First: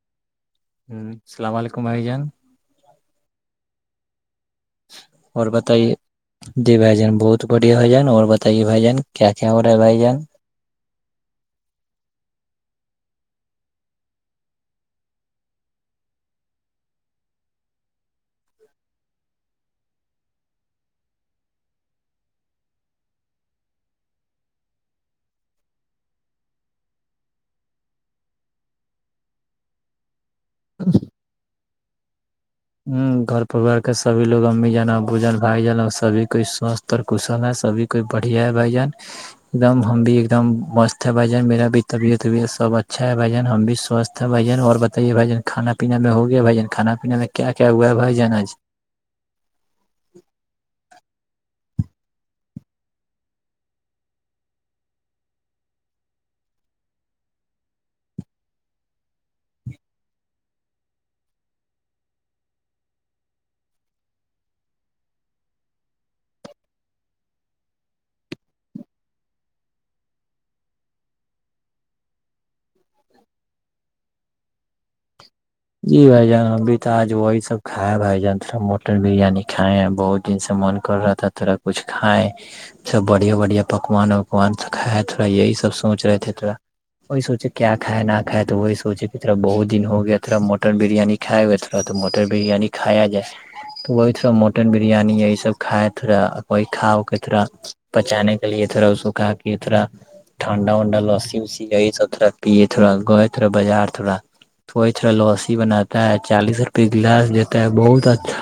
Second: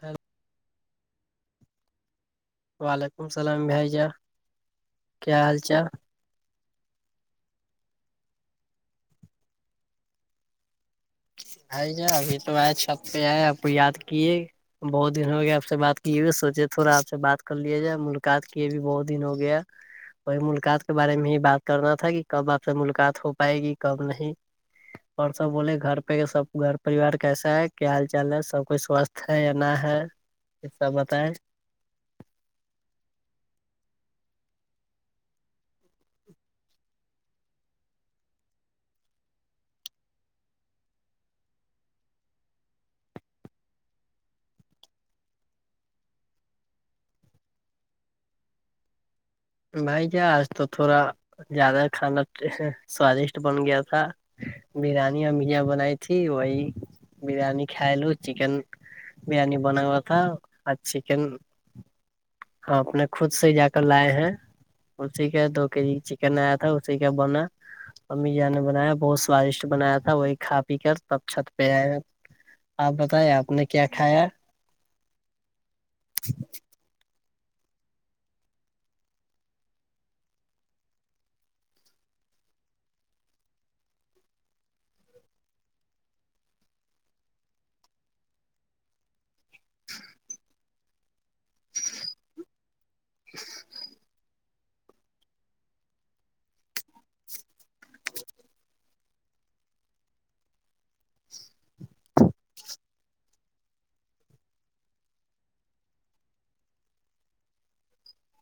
ہاں السلام علیکم بھائی جان وعلیکم السلام بھائی جہ اور بتائیے جی بھائی جان بہت بڑھیا بھائی جان اور بتائیے بھائی جان کیا کیا ہو رہا ہے بھائی جان بھائی جان ابھی تو آئے چھت پہ آئے آپ کو یاد کیے بہت دن ہو گیا آپ سے بات کیے ہو سوچے تھوڑا آپ سے بات کر لیا جائے ملاقات کیے بھی بہت دن ہو گیا وہی ملاقات کے بارے میں ہی بات کرنا تھا کہ کب آپ سے ملاقات ہو پائے گی کب نہیں پرسا بولے گھر سب گھر پریوار کیسا ہے کیا حال چال ہے سب کچھ سوستھ ہے یا نہ ہے سب بتائیں ہ گھر پرریوار کے سبھی لوگ امی جانا ابو جان بھائی جان اور سبھی کوئی سواستھ پر کشل ہے سبھی کوئی بڑھیا ہے بھائی جان ایک دم ہم بھی ایک دم مست ہے بھائی جان میرا بھی طبیعت وبیعت سب اچھا ہے بھائی ذہبجان ہم بھی سوستھ بھائی جان اور بتائیے بھائی جان کھانا پینا میں ہو گیا بھائی جان کھانا پیانا میں کیا ہوا ہے بھائی جان آج بھائی جان آج تو تھوڑا زیادہ کھانا سوادشٹ بن گیا تھا بریانی ا می جان بنائی تھی وہی بریانی کھا لو چکن بریانی بنا ہوا تھا اور چکن اپ نے خود سے جا کر لائے ہیں ان سےکیا دو کے جی چکن آیا تھا اسی کا بنا امی جان نے بنایا بہت سوادشٹ بنایا تھا وہی کھا پی کر تب چھت پہ آئے ہیں آپ بتائی آپ نے کیا کھایا جی بھائی جان تھا آج وہی سب کھائے ہے بھائی جان تھڑا مٹن بریانی کھائے ہیں بہت دن سے من کر رہا تھا تھوڑا کچھ کھائے سب بڑھیا بڑھیا پکوان وکوان س کائے تھوڑا یہی سب سوچ رہے تھے تھوڑا وہی سوچے کیا کھائے نہ کھائے تو وہی سوچے کہرا بہت دن ہو گیارا مٹن بریانی کھائے ہوئے تھا تو مٹر بریانی کایا جائے تو وہی تھا مٹن بریانی ہے یہ سب کھائے تھا وہی کھاؤ کے تھوڑا بچانے کے لیے تھرا اس کو کہا کہ تھرا ٹھنڈا وڈا لسی و یہی سب تھوڑا پیے تھوڑا گیے بازا تھوڑا اچھا لوسی بناتا ہے چالیس روپئے گلاس دیتا ہے بہت اچھا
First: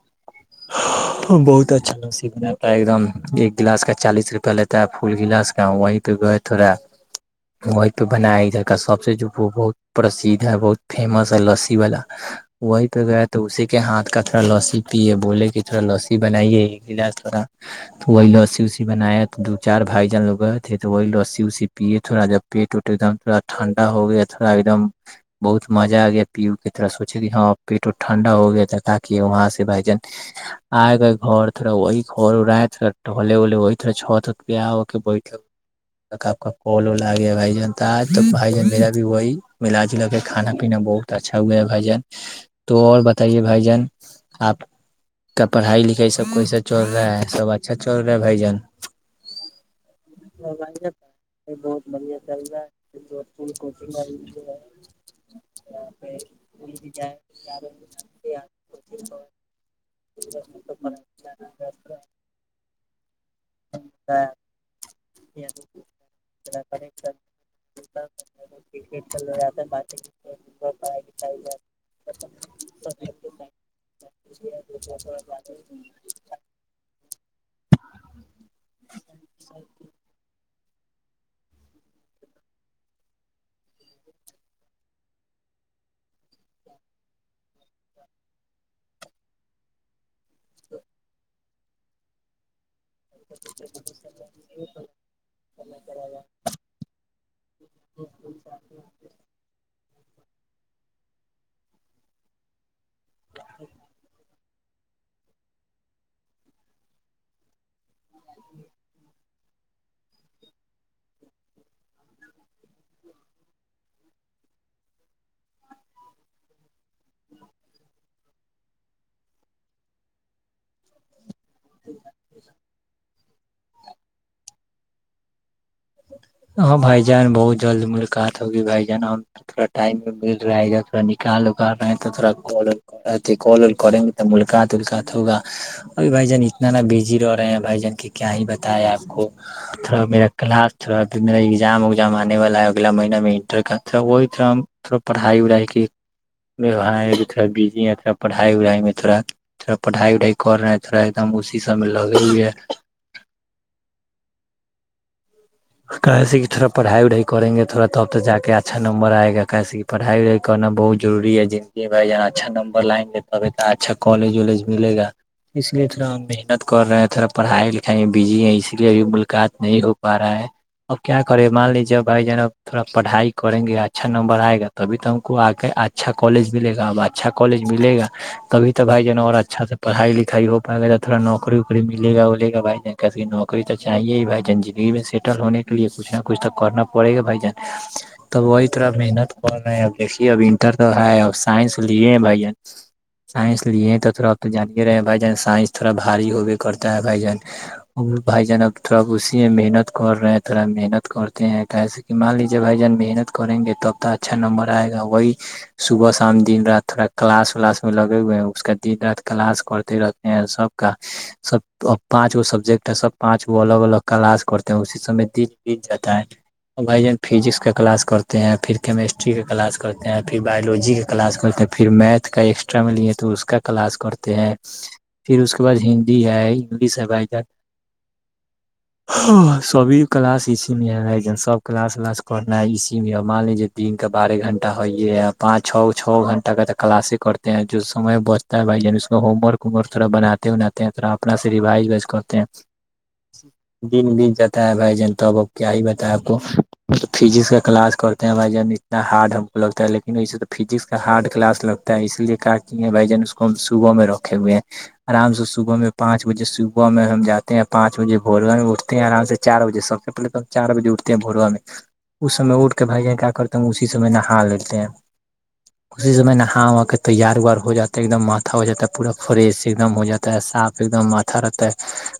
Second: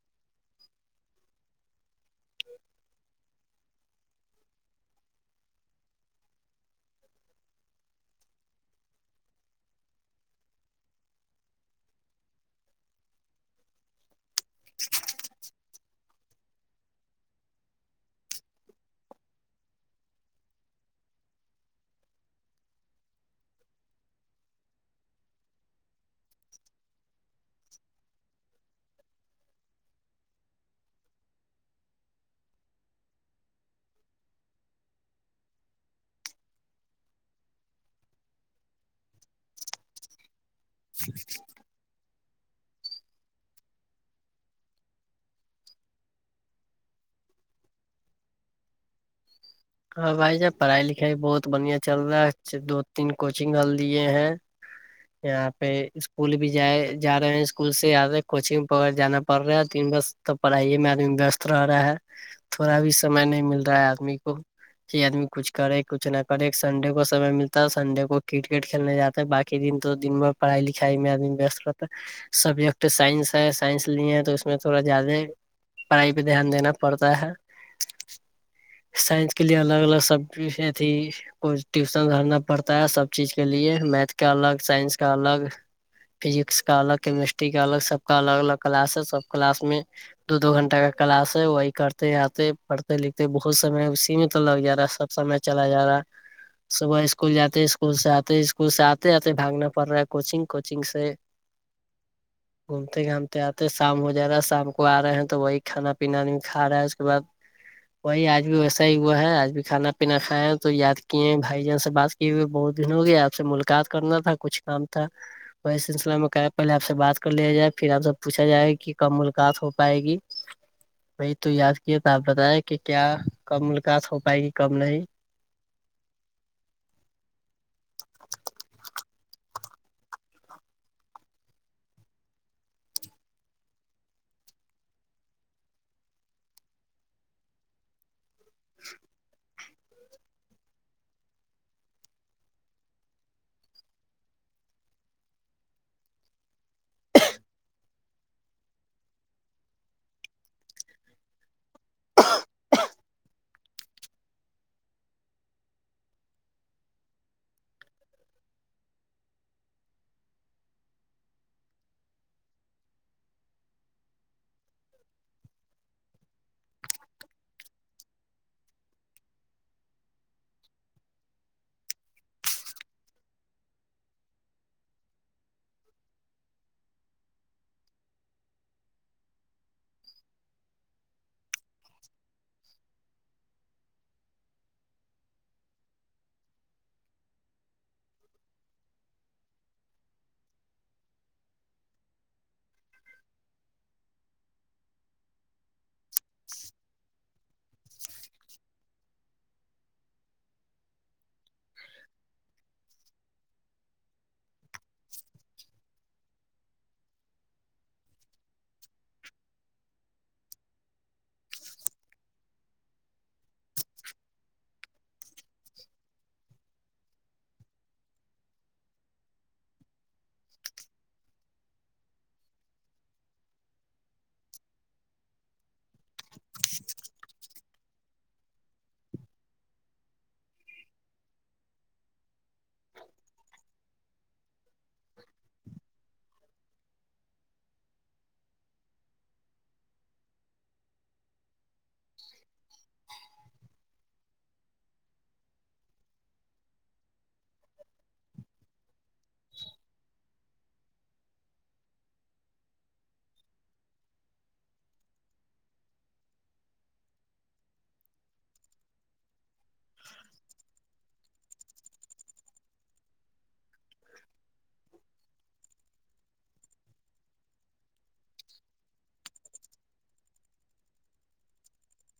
[inaudible] بہت اچھا لسی بنتا ہے ایک دم ایک گلاس کا چالیس روپیہ لیتا ہے فل گلاس کا وہیں پہ گ تھوڑا وہیں پہ بنایا ادھر کا سب سے جو وہ بہت پرسھ یہ بہت فیمس ہے لسی والا وہی پہ گیا تو اسی کے ہاتھ کا تھوڑا لسی پیے بولے کہ تھوڑا لسی بنائیے ایک گلاس تھوڑا تو وہی لسی وسی بنایا تو دو چار بھائی جان لوگئے تھے تو وہی لسی وسی پیے تھوڑا جب پیٹ وٹ ایک دم تھوڑا ٹھنڈا ہو گیا تھڑا ایک دم بہت مزہ آ گیا پیو کی طرح سوچے گے ہاں پیٹ ٹھنڈا ہو گیا تھا تاکہ وہاں سے بھائی جان آئے گا گھر تھوڑا وہی گھر رہئے تھڑا ڈلے وے وہی تھڑا چھ تک بیا ہو کے ب تک آپ کا کال و ل آ گیا بھائی جان آج تو بھائی جان میرا بھی وہی ملا جلا کے کھانا پینا بہت اچھا ہوا ہے بھائی جان تو اور بتائیے بھائی جان آپ کا پڑھائی لکھائی سب کوئی سے چل رہا ہے سب اچھا چل رہا ہے بھائی جن ہاں بھائی جان پڑھائی لکھائی بہت بڑھیا چل رہا ہے دو تین کوچنگ ال دیے ہیں ہ [inaudible] یہاں پہ اسکول بھی جائے جا رہے ہیں اسکول سے آے کوچنگ ویرہ جانا پڑ رہا ہے تین بس تو پڑھائیے میں آدمی وست رہ رہا ہے تھوڑا بھی سمے نہیں مل رہا ہے آدمی کو کہ آدمی کچھ کرے کچھ نہ کرے سنڈے کو سمے ملتا ہے سنڈے کو کرکٹ کھیلنے جاتا باقی دن تو دن بھر پڑھائی لکھائی میں آد وست رہتا ہے سبجیکٹ سائنس ہے سائنس نہیں ہے تو اس میں تھوڑا زیادہ پڑھائی پہ دھیان دینا پڑتا ہے سائنس کے لیے الگ الگ سبزیز تھی کوئی ٹیوشن کرھرنا پڑتا ہے سب چیز کے لیے میتھ کا الگ سائنس کا الگ فزکس کا الگ کیمسٹری کا الگ سب کا الگ الگ کلاس ہے سب کلاس میں دو دو گھنٹہ کا کلاس ہے وہی کرتے آتے پڑھتے لکھتے بہت سمے سیمت جا رہا سب سمے چلا جا رہا ہے صبح اسکول جاتے اسکول سے آتے اسکول سے آتے آتے باگنا پڑ رہا ہے کوچنگ کوچنگ سے گھومتے گھامتے آتے شام ہو جا رہا شام آ رہے ہیں تو وہی کھانا پینا کھا رہا ہے اس کے بعد وہی آج بھی ویسا ہی ہو ہے آج بھی کھا پینا کھائے ہے تو یاد کیے بھائی جان سے بات کیے ہوئے بہت دن ہو گئے آپ سے ملاقات کرنا تھا کچھ کام تھا وہی سلسلہ میں کیا پہلے آپ سے بات کر لیا جائے پھر آپ سے پوچھا جائے کہ کب ملاقات ہو پائے گی وہی تو یاد کیاے تو آپ بتائیں کہ کیا کب مولاقات ہو پائے گی کب نہیں ہاں بھائی جان بہت جلد ملاقات ہوگی بھائی جان اور تھوڑا ٹائم میں مل رہا ہے تھوڑا نکال وکال رہے ہیں تو تھوڑا کال کریں گے تو ملکات تلکات ہوگا ابھی بھائی جان اتنا نا بزی رہ رہے ہیں بھائی جان کی کیا ہی بتائے آپ کو تھوڑا میرا کلاس تھا ایگزام اگزام آنے والا ہے اگلا مہیہ میں انٹر کا تھر تھوڑا پڑھائی وڑھائی کے ووار تھوڑا بزی ہیں تھوڑا پڑھائی وڑھائی میں تھوڑا تھوڑا پڑھائی وڑائی کر رہے ہیں تھوڑا ایک دم اسی سب میں لگی ہے کیسے کہ تھوڑا پڑھائی وڑھائی کریں گے تھوڑا تب تو جا کے اچھا نمبر آئے گا کیسی پڑھائی وڑائی کرنا بہت ضروری ہے زندگی میں اچھا نمبر لائنے گے اچھا کالج وجلے ملے گا اس لیے تھوڑا ہم محنت کر رہے ہیں تھوڑا پڑھائی لکھائی میں بزی ہیں اس لیے ابھی ملاقات نہیں ہو پا رہا ہے اب کیا کرے مان لیجے جب بھائی جناب تھوڑا پڑھائی کریں گے اچھا نمبر آئے گا تبھی تو ہم کو آ اچھا کالج ملے گا اب اچھا کالج ملے گا کبھی تو بھائی جان اور اچھا سے پڑائی لکھائی ہو پائے گا تو تھواوکری ووکری ملےاولے گا بھائی جان کبھی نوکری تو چاہیے ہی بھائی زندگی میں سے ہوٹل ہونے کے لیے کچھ نہ کچھ تو کرنا پڑے گا بھائی جان تب وہی طرح محنت کر رہے ہیں دیکھیے اب انٹر تو ہے ا سائنس لیے بھائی جان سائنس لیے تو تھوڑا آپ تو جان کے رہے بھائی جان سائنس تھوڑا بھاری ہوو کرتا ہے بھائی جان بھائی جان اب تھوڑا اسی میں محنت کر رہے ہیں تھوڑا محنت کرتے ہیں توسے کہ مان لیجیے بھائی جان محنت کریں گے تو اب تو اچھا نمبر رہئے گا وہی صبح شام دن رات تھوڑا کلاس ولاس میں لگے ہوئے ہیں اس کا دن رات کلاس کرتے رہتے ہیں سب کا سب اب پانچ گو سبجیکٹ ہے سب پانچ گو الگ الگ کلاس کرتا تو اسی سمے دی بیت جاتا ہے بھائی جان فزکس کا کلاس کرتے ہیں پھر کیمیسٹری کا کلاس کرتے ہیں پھر باولوجی کا کلاس کرتے ہیں پھر میتھ کا ایکسٹرا میں لیے تو اس کا کلاس کرتے ہیں پھر اس کے بعد جم ہندی ہے انگلش ہے بائی سبھی کلاس اسی میں ہے سب کلاس ولاس کرنا اسی میں مان لجیے دن کا بارہ گھنٹہ ہو پانچ چھ چھ گنٹھ کا کلاس کرتے جو سمے بچتا ہے بھائی جان اس کو ہوم ورک ووم ورک تھڑا بناتے ہو نا تھڑا اپنا سے ریوائج ووائج کرتے ہیں دن دن جات بتا ہے بھائی جان تو اب کیا ہی بتا ہے آپ کو فجکس کا کلاس کرتے ہیں بھائی جان اتنا ہارڈ ہم کو لگتا ہے لیکن ویسے تو فجکس کا ہارڈ کلاس لگتا ہے اس لیے کہ ہے بھائی جان اس کو ہم صبح میں رکھے ہوئے ہیں آرام سے صبح میں پانچ بجے صبح میں ہم جاتے ہیں پانچ بجے بور گن میں اٹھتے ہیں آرام سے چار بجے سب سے پہلے تو ہم چار بجے اٹھتے ہیں بھوروا میں اس س میں اٹھ کر کے بھائی جان کیا کرتے ہیں اسی س میں نہا لیتے ہیں [inaudible] اسی سمے نہا واں کے تیار وار ہو جاتا ہے ایک دم ماتھا ہو جاتا ہے پورا فریش ایک دم ہو جاتا ہے صاف ایک دم ھ اچھا رہتا ہے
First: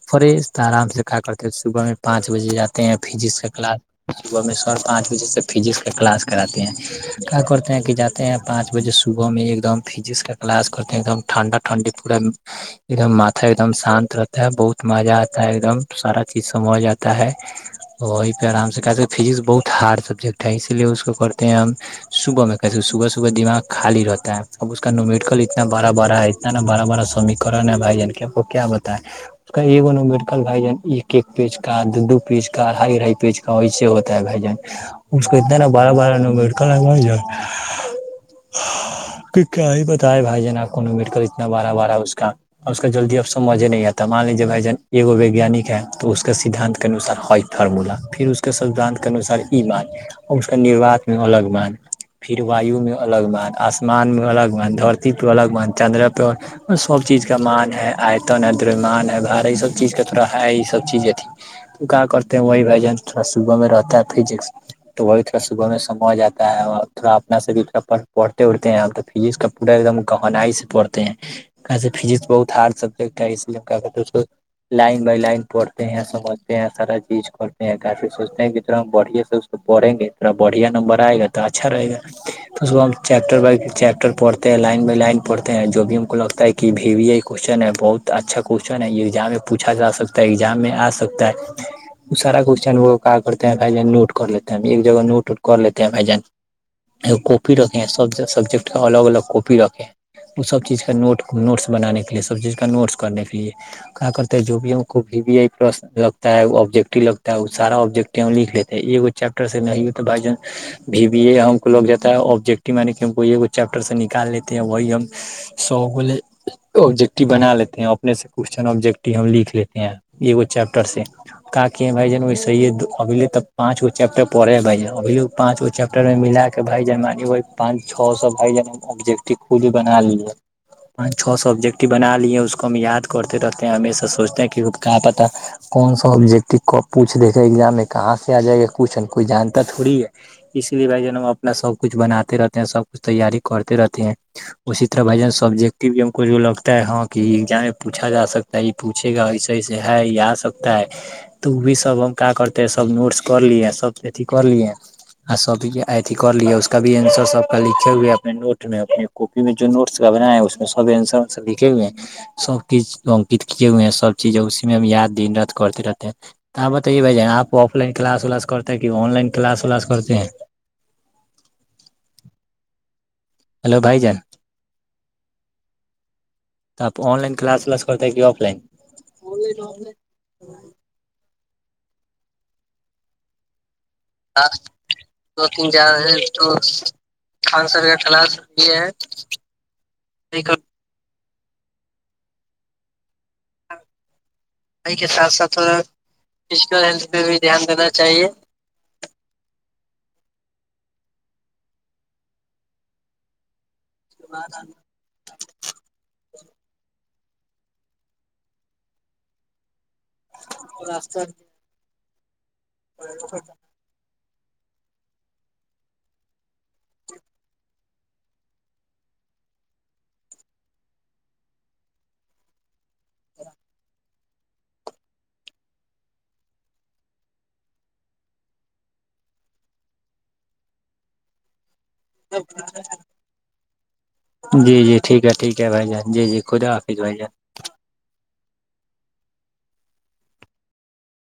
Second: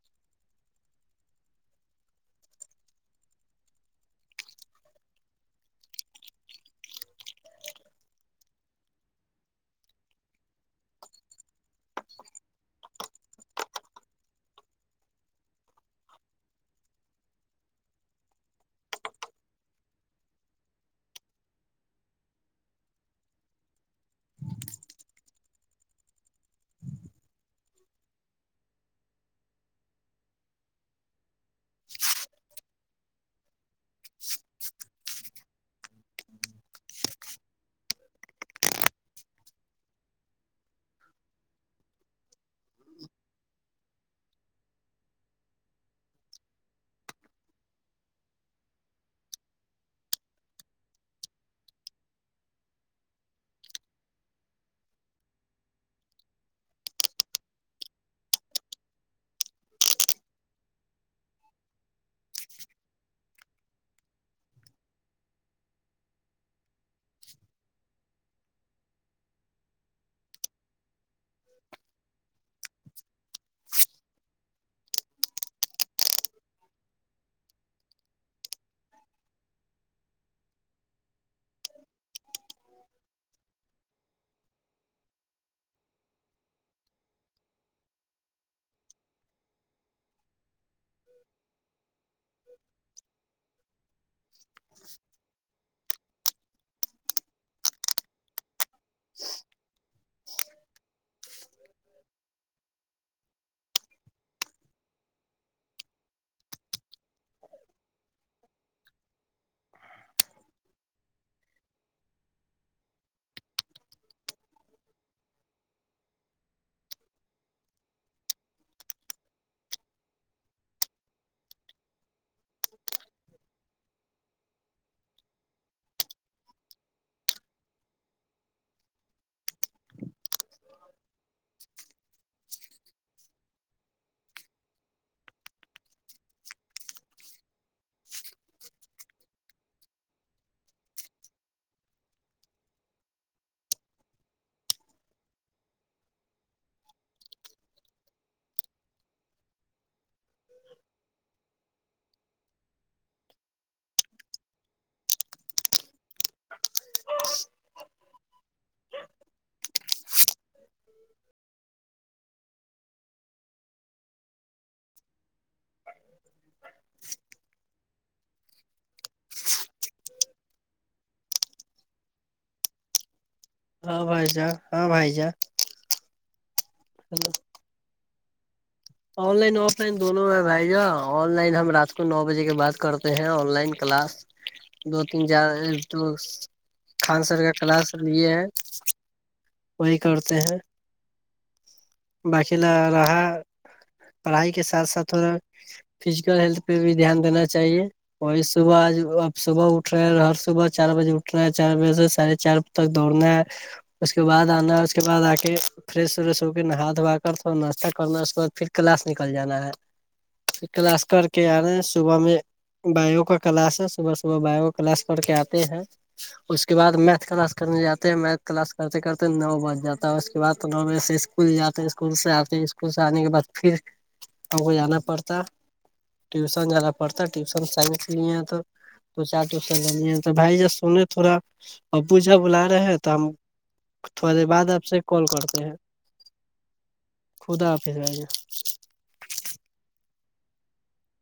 فریش آرام سے کیا کرتے ہیں صبح میں پانچ بجے جاتے ہیں فزکس کا کلاس صبح میں ش پانچ بجے سے فزکس کا کلاس کراتے ہیں کیا کرتے ہیں کہ جات تے ہیں پانچ بجے صبح میں ایک دم فجکس کا کلاس کرتے ہیں ایک دم ٹھنڈا ٹھنڈی پورا ایک دم ماتھا ایک دم شانت رہتا ہے بہت مزہ آتا ہے ایک دم سارا چیز جسم جاتا ہے ہے وہیں پہ آرام سے کہتے فزکس بہت ہارڈ سبجیکٹ ہے اسی لیے اس کو پڑھتے ہیں ہم صبح میں کیس صبح صبح دماغ خالی رہتا ہے اب اس کا نمیڈکل اتنا بڑا بڑا ہے ہے نا بڑا بڑا سیکرن ہے بھائی جان کے آپ کو کیا بتائے کہیے وہ مڈکل بھائی جان ایک ایک پیج کا دو دو پیج کا ہائی ہائی پیج کا ویسے ہوتا ہے بھ جن کتنا بارا بارا ن مٹکا لگ ج کہ کیا ہی بتائے بھائی جان آ کونمیٹ کر اتنا بارہ بارا اس کا ا اس کا جلدی اب سے مزے نہیں آتا مان لیجیے بھائی ج ایک ویگیانک ہے تو اس اس کے سدھانت کے انوسار ہ فرمولا پھر اس کے سدھان کے انوسار ای مان اور اس کا نوات میں الگ مان پھر وایو میں الگ بان آسمان میں الگ بان دھرتی پہ الگ بان چندر پہ سب چیز کا مان ہے آئیتن ہے درمان ہے بار سب چیز کا تھورا ہے یہ سب چیز تو کیا کرتے ہیں وہی بھ جان تھوڑا صبح میں رہتا ہے فج تو وہ بھی تھوڑا صبح میں سمو جاتا ہے اور تھوڑا اپنا سے بھیا پڑھتے اڑھتے ہیں ا تو فزکس کا پورا ایک دم گنائی سے پڑھتے ہیں فجکس بہت ہارڈ سبجیکٹ ہے اس لیے لائن بائی لائن پڑھ ستے ہیں سمجھتے ہیں سارا چیز کرتے ہیں کافی سوچتے ہیں کتر ہم بڑھے سے اس کو پڑھیں گے تھا بڑھیا نمبر آئے گا اچھا رہ گا [inaudible] تو اس کو ہم چیپٹر بائی چیپٹر پڑتے لائن میں لائن پڑھتے ہیں جو بھی ہم کو لگتا ہے کی بھی ائی کون ہے بہت اچھا کوشچن ہے یہ ایگزام میں پوچا جا سکتا ہے ایگزام میں آ سکتا ہے وہ سارا کوشچن وہ کہا کرتے ہیں بھائی نوٹ کر لیتے ہیں ایک جگہ نوٹ کر لیتے کیا بھائی جان کاپی رکھے سب سبجیکٹ کا الگ الگ کاپی رکھے وہ سب چیز کا نوٹ نوٹس بنانے کے لیے سب چیز کا نوٹس کرنے کے لیے کیاا کرتے جو بھی ہم و پر لگتا ہے ا آبجیکٹو لگتا ہے وہ سارا آبجیکٹ لکھ لیتا ہےیہ چیپٹر سے نہیں ہو تو بھائی جان بی بی اے ہم کو لگ جاتا ہے آبجیکٹو یعنی کہ ہم کو چیپٹر سے نکال لیتے ہیں وہی ہم سو بولے آبجیکٹیو بنا لیتے ہیں اپنے سے کوشچن آبجیکٹو ہم لکھ لیتے ہیں یہ وہ چاپٹرس سے کا کہے ہیں بھائی جان وسے اگیلے ت پانچ گو چیپٹر پڑے ہے بھائی جان ابھیے پانچ گ چیپٹر میں ملا کے بھائی جان م پانچ چو سوا جانبجٹ ک بنا لی پانچ چھ سو آبجیکٹ بنا لیے ہیں اس کو ہم یاد کرتے رہتے ہیں ہمیشہ سوچتے ہیں کہ کیا پتا کون سا آبجیکٹ کب پوچھ د ےجایگےہمیں کہاں سے آ جائے گا کچھ کوئی جانتا تھوڑی ہے اس لیے بھائی جان ہم اپنا سب کچھ بناتے رہتے ہیں سب کچھ تیاری کرتے رہتے ہیں اسی طرح بجن سبجیکٹو بھی کو جو لگتا ہے ہاں کہ ایگزام پوچا جا سکتا ہے یہ پوچے گا سے ہے یہ آ سکتا ہے تو وہ بھی سب ہم کیا کرتے سب نوٹس کر لیے سب اھی کر لیے آ سب ایھی کر ل اس کا بھی آسر سب کا لکھے ہوئے اپنے نوٹ میں اپ کوپی میں جو نوٹس کا بنا ہے اس میں سب اسرر لکھے ہوئے ہیں سب چیز کیمپلٹ کے ہوئے ہیں سب چی اس میں ہم یاد دن رات کرتے رہتے ہیں تو آپ بتائیے بھائی جان آپ آف لائن کلاس ولاس کرتا ہے کہ آن لائن کلاس ولاس کرتے ہیں ہلو بھائی ہاں جان ہاں بھائی جان آپ آن لائن کلاس والاس کرتا ہے کہ offline online offline دونوں ہیں بھائی جان آن لائن ہم رات کو نو بجے کے بعد کرتے ہیں آن لائن کلاس ہاں دو تین جار تو خان سر کا کلاس لیے ہے وہی کرتے ہیں باقی ل رہا پڑھائی کے س ساتھ ساتھا فزیکل ہیلتھ پہ بھی دھیان دینا چاہیے اور اس تو آج صبح آج اب صبح اٹھ رہے ہے ہر صبح چار بجے اٹھ رہا ہے چار بجے سےاڑھے چار بج تک دوڑنا ہے اچ [unintelligible] اس کے بعد آنا اس کے بعد آکے فریش وریش ہو کے نہا دھو کر تھوڑا ناشتہ کرنا اس کے بعد پھر کلاس نکل جانا ہے پھر کلاس کر کے آنا ہے صبح میں بایو کا کلاس ہے صبح صبح بائیو کا کلاس پڑکے آتے ہیں اس کے بعد میتھ کلاس کرنے جات ہیں میتھ کلاس کرتے کرتے نو بج جاتا ہے اس کے بعد نو بجے سے اسکول جاتے اسکول سے آتے اسکول سے آنے کے بعد پھر ہم کو جانا پڑتا ٹیوشن جانا پڑتا ٹیوشن سائنس نہیں تو تو چاٹ س تو بھائی جب سونے تھوڑا ابوجان بلا رہے ہیں تو ہم تھوڑی دیر بعد جی آپ جی سے ٹھیک کال ہے ٹھیک کرتے ہے ہیں بھائی جان جی جی خدا حافظ بھائی جان خدا حافظ بھائی جان